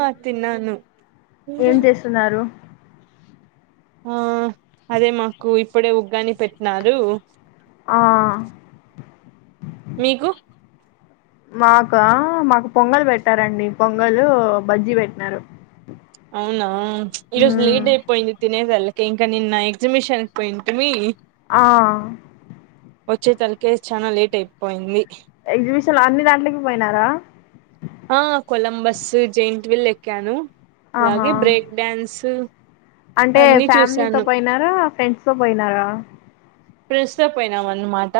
ఆ తిన్నాను. ఏం చేస్తున్నారు ఆ అదే మాకు ఇప్పుడే ఉగ్గాని పెట్టినారు. ఆ మీకు? అ మాకా మాకు పొంగలు పెట్టారండి. పొంగలు బజ్జి పెట్టినారు. అవునా ఈరోజు మ్మ్ లేట్ అయిపోయింది తినేదల్లకి. ఇంకా నిన్న ఎగ్జిబిషన్ పోయింటిమి. ఆ వచ్చే తలకే చానా లేట్ అయిపోయింది. ఎగ్జిబిషన్లో అన్ని దాంట్లకి పోయినారా. ఆ కొలంబస్ జెయింట్ వీల్ ఎక్కాను ఆహా అలాగే బ్రేక్ డ్యాన్స్ అంటే అన్ని ఫ్యామిలీతో చూసాను పోయినారా, ఫ్రెండ్స్ తో పోయినారా. ఫ్రెండ్స్ తో పోయినాం అన్నమాట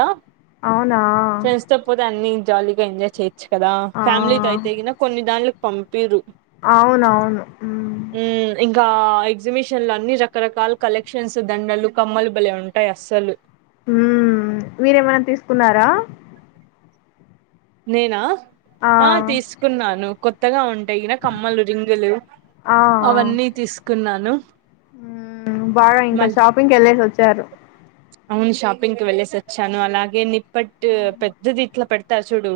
అవునా ఫ్రెండ్స్ తో పోతే అన్నీ జాలీగా ఎంజాయ్ చేయచ్చు కదా. ఆ ఫ్యామిలీతో అయితేగిన కొన్ని దాంన్లకు పంపి పిరు అవునవును మ్మ్ హ్మ్ ఇం ఇంకా ఎగ్జిబిషన్ లో అన్ని రకరకాల కలెక్షన్స్ దండలు, కమ్మలు బలే ఉంటాయి అస్సలు. కున్నారా నేనా ఆ తీసుకున్నాను కొత్తగా ఉం ఉంటేగినా కమ్మలు, రింగులు అవన్నీ తీసుకున్నాను. హ్ బాగా ఇంకా మళ్ షాపింగ్కి వెళ్ళేసి వచ్చారు. అవును షాపింగ్కి వెళ్లేేసి వచ్చాను. అలాగే నిప్పట్ పెద్దది ఇట్లా పెడతారు చూడు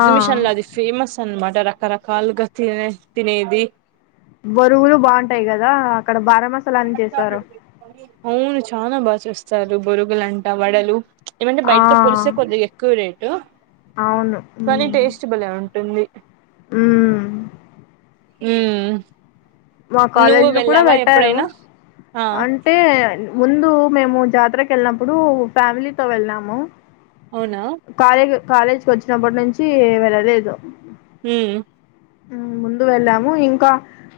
ఆ లో అది ఫేమస్ అనమాట రకరకాలుగా తినే తినేది. బొరుగులు బావుంటాయి కదా. అక్కడ బారామసాలా అని చేస్తారు. అవును చాలా బాగా చూస్తారు బురుగులంటా వడలు ఏమంటే ఆ బయటతో పులిసే కొద్దిగా ఎక్కువ రేటు అవును కానీ మ్మ్ టేస్ట్ బలే ఉంటుంది మ్మ్ మ్మ్ మా కాలేజీ లో కూడా పెట్టారు ఎప్పుడైనా ఆ అంటే ముందు మేము జాతరకు వెళ్ళినప్పుడు ఫ్యామిలీతో వెళ్ళాము అవునా కాలేజ్ కాలేజీకి వచ్చినప్పటి నుంచి వెళ్ళలేదు హ్మ్ ముందు వెళ్ళాము ఇంకా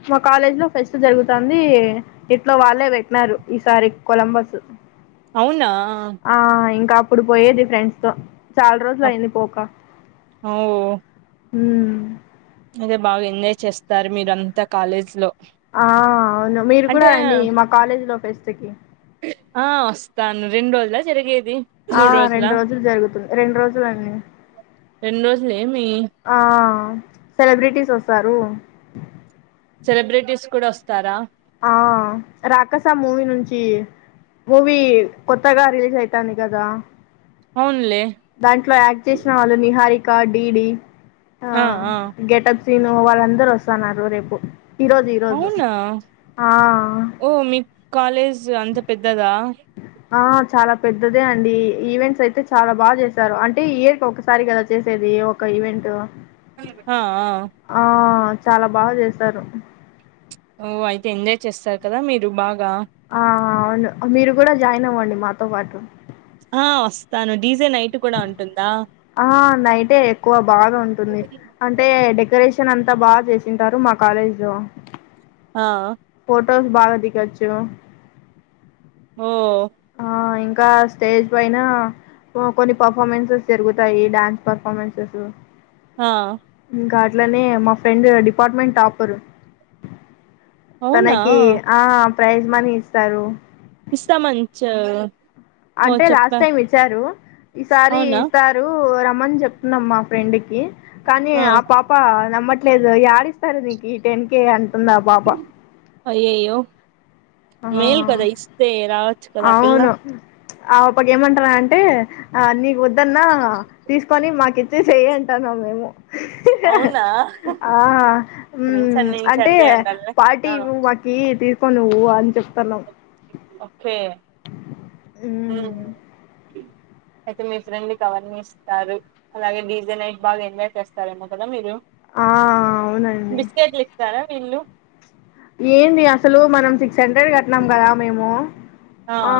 మా కాలేజ్ లో ఫెస్ట్ జరుగుతుంది ఇట్లో వాళ్ళే పెట్టినారు ఈసారి కొలంబస్ అవునా ఆ ఇంకా అప్పుడు పోయేది ఫ్రెండ్స్ తో చాలా రోజులు అప్ అయింది పోక ఓ మ్మ్ అదే బాగా ఎంజాయ్ చేస్తారు మీరు అంతా కాలేజ్ లో ఆ అవును మీరు కూడా అంటే రండి మా కాలేజీ లో ఫెస్ట్ కి ఆ వస్తాను రెండు రోజులా జరిగేది ఆ మూడు రోజులా రెండు రోజులు జరుగుతుంది రెండు రోజులండి రెండు రోజులు ఏమి ఆ సెలబ్రిటీస్ వస్తారు సెలబ్రిటీస్ కూడా వస్తారా ఆ రాకస మూవీ నుంచి మూవీ కొత్తగా రిలీజ్ అయితాంది కదా అవున్లే దాంట్లో యాక్ట్ చేసిన వాళ్ళు నిహారిక డీడీ ఆ గెటప్ సీను వాళ్ళందరుూ వస్తున్నారు రేపు ఈరోజు ఈరోజు అవునా ఆ ఓ మీ కాలేజ్ అంత పెద్దదా ఆ చాలా పెద్దదే అండి ఈవెంట్స్ అయితే చాలా బాగా చేశారు అంటే ఇయర్ కి ఒకసారి కదా చేసేది అది ఒక ఈవెంట్ ఆ ఆ చాలా బాగా చేస్తారు ఓ అయితే ఎంజాయ్ చేస్తారు కదా మీరు బాగా ఆ అ అవును మీరు కూడా జాయిన్ అవ్వండి మాతో పాటు ఆ వస్తాను డీజే నైట్ కూడా ఉంటుంది ఆ నైటే ఎక్కువ బాగా ఉంటుంది అంటే డెకరేషన్ శన్ అంతా బాగా చేసింటారు మా కాలేజ్ లో ఆ ఫోటోస్ బాగా దిగొచ్చు ఓ ఆ ఇంకా స్టేజ్ పైన కొన్ని పర్ఫార్మెన్సెస్ జరుగుతాయి డ్యాన్స్ పర్ఫార్మెన్సెస్ ఆ ఇట్లనే మా ఫ్రెండ్ డిపార్ట్మెంట్ టాపర్ అవునా తనకి ఆ ప్రైజ్ మనీ ఇస్తారు ఇస్తా మంచ అంటే లాస్ట్ టైం ఇచ్చారు ఈసారి అవునా ఇస్తారు రమ్మని చెప్తున్నాం మా ఫ్రెండ్కి కానీ ఆ పాప నమ్మ లేదు యాడిస్తారు నీకు ఈ టెన్ కేే అంటుంది ఆ పాపా అయ్యయ్యో మేల్ కదా ఇస్తే రావచ్చు కదా ఆ పిల్లా అవును ఆ ఒప్పక్క ఏమంటానంటె ఆ నీకు వద్దన్న తీసుకొని మాకిచేసేయ్ అంటారు న్నాము మేము అవునా ఆ ఉమ్ ఫ్రెండ్స్ అన్ని ప్చ్ నుంచి అంటే అట్లే ఉండాలి పార్టీ ఆ ఇవ్వు మాకి తీసు కో నువ్వు అని చెప్తన్నావ్ ఒక్కే ఉమ్ మ్మ్ అయితే మీ ఫ్రెండ్ కవన్నీ ఇస్తారు అలాగే డీజే నైట్ బాగా ఎంజాయ్ చేస్తారు ఏమో కదా మీరు ఆ అవునండి ఇల్లు ఏంది అసలు మనం సిక్స్ హండ్రెడ్ కట్టినాం కదా మేము ఆ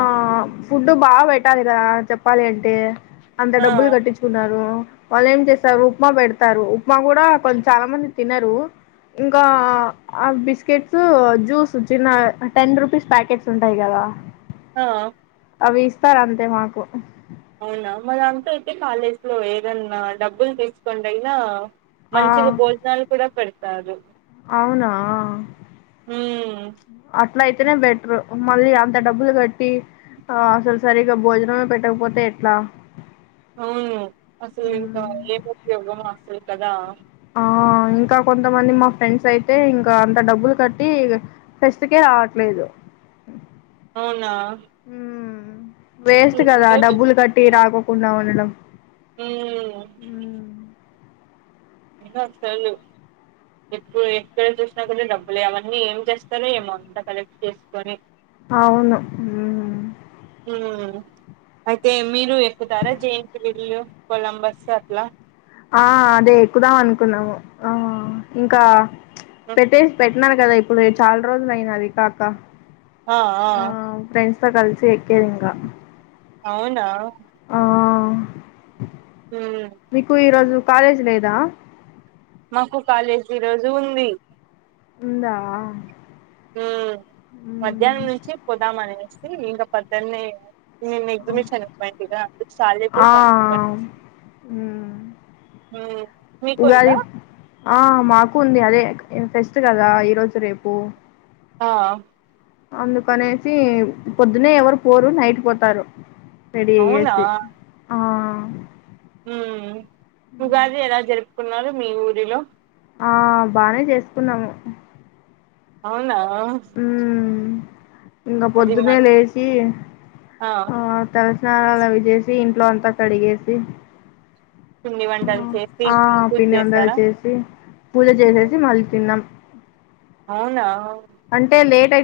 ఫుడ్డు బాగ పెట్టాలి కదా చెప్పాలి అంటే అంత ఆ డబ్బులు కట్టిచ్చుకున్నారు వాళ్ళు ఏం చేస్తారు ఉప్మా పెడతారు ఉప్మా కూడా కొంచ చాలా మంది తినరు ఇంకా ఆ బిస్ కెట్స్ జ్యూస్ చిన్న టెన్ రుపీస్ ప్యాకెట్స్ ఉంటాయి కదా ఆ అవి ఇస్తారు అంతే మాకు అవునా మరి అంతా అయితే కాలేజ్ లో ఏదన్నా డబ్బులు తెచ్చుకోంటే అయినా ఆ మంచిగా భోజనాలు కూడా పెడతారు అవునా ఉమ్ ప్చ్ అట్ల అయితేనే బెటరు మళ్ళీ అంత డబ్బులు కట్టి ఆ అసలు సరిగా భోజనమే పెట్టకపోతే ఎట్లా అవును అసలు ఇంకా ఏం ఉపయోగం అస్సలు కదా ఆ ఆ ఇంకా కొంతమంది మా ఫ్రెండ్స్ అయితే ఇంకా అంత డబ్బులు కట్టి ఫెస్ట్ కే రావట్లేదు. అవునా ఊ వేస్ట్ కదా ఉండాలి. డబ్బులు కట్టి రాకో కుండా ఉండడం ఊ ఏం గాదు తెల్దు ఎప్పుడూ ఎక్కడ చూసినా కూడా డబ్బులే అవన్నీ ఏం చేస్తారో ఏమో అంతా కలెక్ట్ చేసుకొని అవును ఉమ్ ఉమ్ అయితే మీరూ ఎక్కుతారా జెయింట్ వీల్లు కొలంబస్సు అట్లా ఆ అదే ఎక్కుదాం అనుకున్నాము ఆ ఇంకా ఉమ్, పెట్టేసి పె ట్నాను కదా ఇప్పుడే చాలా రోజులు అయ్యిందది కాక ఆ ఆ త కలిసి ఎక్కేదింక అవునా ఆ ఉమ్ మీకు రోజు కాలేజ్ లేదా మాకు కాలేజ్ ఈ రోజు ఉంది ఉందా ఊ మ్మ్. మధ్యాహ్నం నుంచి పోదాం అనేసి ఇంక పొద్దన్నే నేను ఎగ్సిమిషను కు పోయింటిగా ఆ మ్మ్ [inaudible] ఊ ఉగాది మీకుందా ఆ మాకు ఉంది అదే ఫెస్ట్ కదా ఈ రోజు రేపు ఆ అందుకనేసి పొద్దునే ఎవరూ పోరు నైటు పోతారు రెడీ అయ్యేసి ఆ ఉమ్ ఉగాది ఎలా జరుపుకున్నారు మీ ఊరిలో ఆ బానే చేసుకున్నాము అవునా ఇంకా అది మా పొద్దున్న లేచి ఆ త స్నానాలు అవి చేసి ఇంట్లో అంతా కడిగేసి పిండి వంటలు చేసి పూజ ఆపిండి వంటలు చేసారా చేసి పూజ చేసేసి మళ్ళీ తిన్నాం అవునా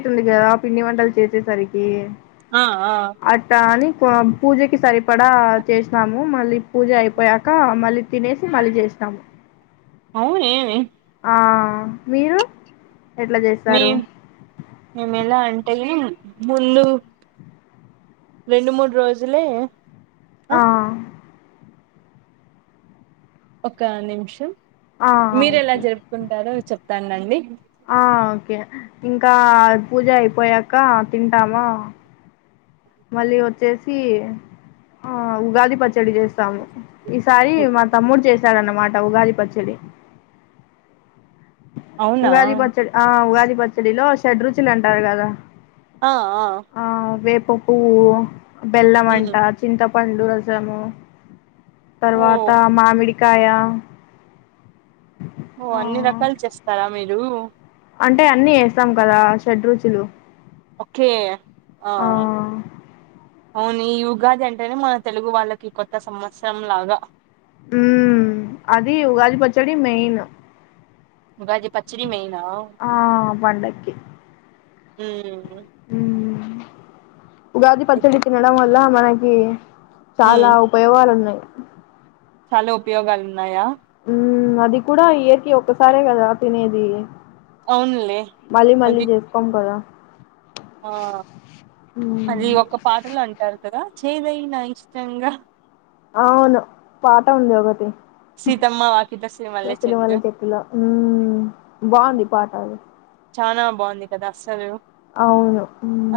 అతుంది కదా పిండి వంటలు చేసేసరికి ఆ ఆ అట్టా అని పూజకి సరిపడా చేసినాము మళ్ళీ పూజ అయిపోయాక మళ్ళీ తినేసి మళ్ళీ చేసాము అవును ఏమి ఆ మీరు ఎట్లా మే చేస్తారు మేము ఎలా అంటే ముందు రెండు మూడు రోజులే ఆ ఒక నిమిషం ఆ మీరు ఎలా ఓకే జరుపుకుంటారో చెప్తానండి ఆ ఓకే ఇంకా పూజ అయిపోయాక తింటామా మళ్ళీ వచ్చేసి ఆ ఉగాది పచ్చడి చేస్త ము ఈ సారి మా తమ్ముడు చేశాడన్నమాట ఉగాది పచ్చి చ్చడి అవునా ఉగాది పచ్చడి ఆ ఉగాది పచ్చడిలో షడ్రుచులు అంటారు కదా ఆ ఆ ఉప్పు ఉమ్ బెల్లమంట చింతపండు రసము ఓ తర్వాత మామిడికాయా ఓ అన్ని రకాలు చేస్తారా మీరు అంటే అన్నీ వేస్తాం కదా షడ్ రుచులు ఓకే ఆ అవును ఈ ఉగాది అంటేనే మన తెలుగు వాళ్ళకి కొత్త సంవత్సరం లాగా ఉమ్ అది ఉగాది పచ్చడి మెయిన్ ఉగాది పచ్చడి మెయినా ఆ పండకి ఉమ్ ఉగాది పచ్చడి తినడం వల్ల మనకి చాలా ఉమ్ ఉపయోగాలు ఉన్నాయి చాలా ఉపయోగాలు ఉన్నాయా ఉమ్ అది కూడా ఇయర్ కి ఒక్కసారే కదా తినేది అవునులే మళ్ళీ మళ్ళీ అది చేసుకోం కద ఆ అది మ్మ్ ఒక పాటలు అంటారు కదా చేదైన ఐనా ఇష్టంగా అవును పాట ఉంది ఒకటి సీతమ్మ వాకిట శ్రీమల్లె చెట్టు సిరిమల్లి చెట్టులో ఉమ్ బాగుంది ఈ పాట ఆది చానా బాగుంది కదా అసలు అవును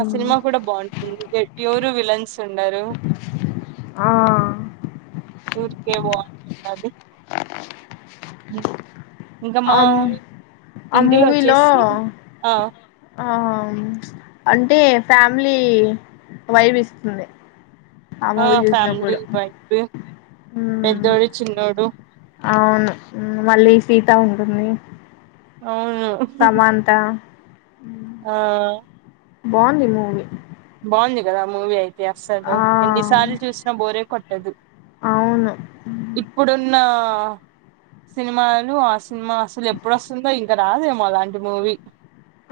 ఆ సినిమా కూడా బాగుంటుంది ఎవ్వరు విలన్స్ ఉండరు ఆ బాగుంటది ఇంకా మా ఆమ్ ఆ ఇంటిలో మూవీలో వచ్చేసి ఆ అంటే ఫ్యామిలీ వైబ్ ఇస్తుంది ఆ మూవీ ఫ్యామిలీ చూసినప్పుడు వైబ్ ఊ మ్మ్ పెద్దోడు చిన్నోడు అవును మళ్ళీ సీత ఉంటుంది అవును సమాంత ఆ బాగుంది మూవీ బాగుంది కదా మూవీ అయితే అస్సలు ఆ ఎన్నిసార్లు చూసినా బోరే కొట్టదు అవును ఇప్పుడున్న సినిమాలు ఆ సినిమా అసలు ఎప్పుడస్తుందో ఇంకా రాదేమో అలాంటి మూవీ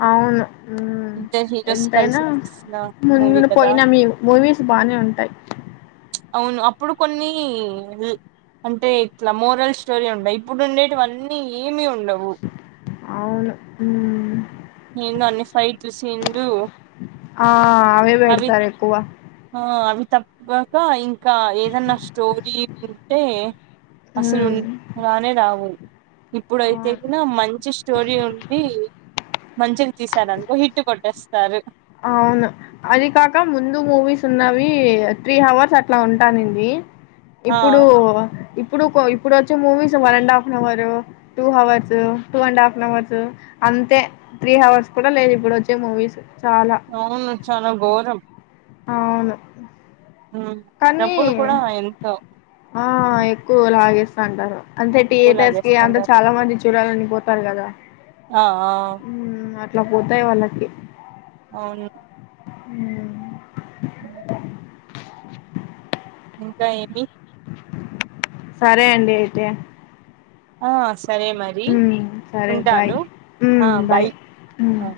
అవును ఊమ్ ఇద్దరు హీరోస్ ఎంతయినా కలిసి తీసిన మూవీ ముందుడు కదా పోయిన మేం మూవీస్ బానే ఉంటాయి అవును అప్పుడు కొన్ని అంటే ఇట్లా మోరల్ స్టోరీ ఉండే ఇప్పుడు ఉండేటివన్నీ ఏమి ఉం అవును ఊ ఏందో అన్ని ఫైట్ లు సీన్ లు ఆ అవే పెడతారు ఎక్కువ ఆ అవి తప్పక ఇం ఇంకా ఏదన్నా స్టోరీ ఉంటే అసలు మ్మ్ ఉం గానే రావు ఇప్పుడయితే అవును ఇక్కడ మంచి స్టోరీ ఉండి మంచిగా తీసారనుకో హిట్ కొట్టేస్తారు అవును అది కాక ముందు మూవీస్ ఉన్నవి త్రీ హవర్స్ అట్లా ఉంటానింది ఆ ఇప్పుడు ఇప్పుడు కో ఇప్పుడు వచ్చే movies one and half an hour two hours two and half an hours అ అంతే త్రీ హవర్స్ కూడా లేదు ఇప్పుడు వచ్చే మూవీస్ చాలా అవును చాలా గోరం అవును కానీ డబ్బులు కూడా ఎంతో ఆ ఎక్కువ లాగేస్ అంటారు అంతే టీయే ఎక్కువ తస్కి అంత లాగేస్తాంటారు చాలా మంది చూడాలని పోతారు కదా ఆ ఆ అట్ల పోతాయి వాళ్ళకి అవును ఊ ఊ ఇంకా ఏమి సరే అండి అయితే ఆస్ సరే మరి హ్మ్ సరే బాయ్ ఉంటాను ఆ హ్మ్ బై బాయ్ హ్మ్ అ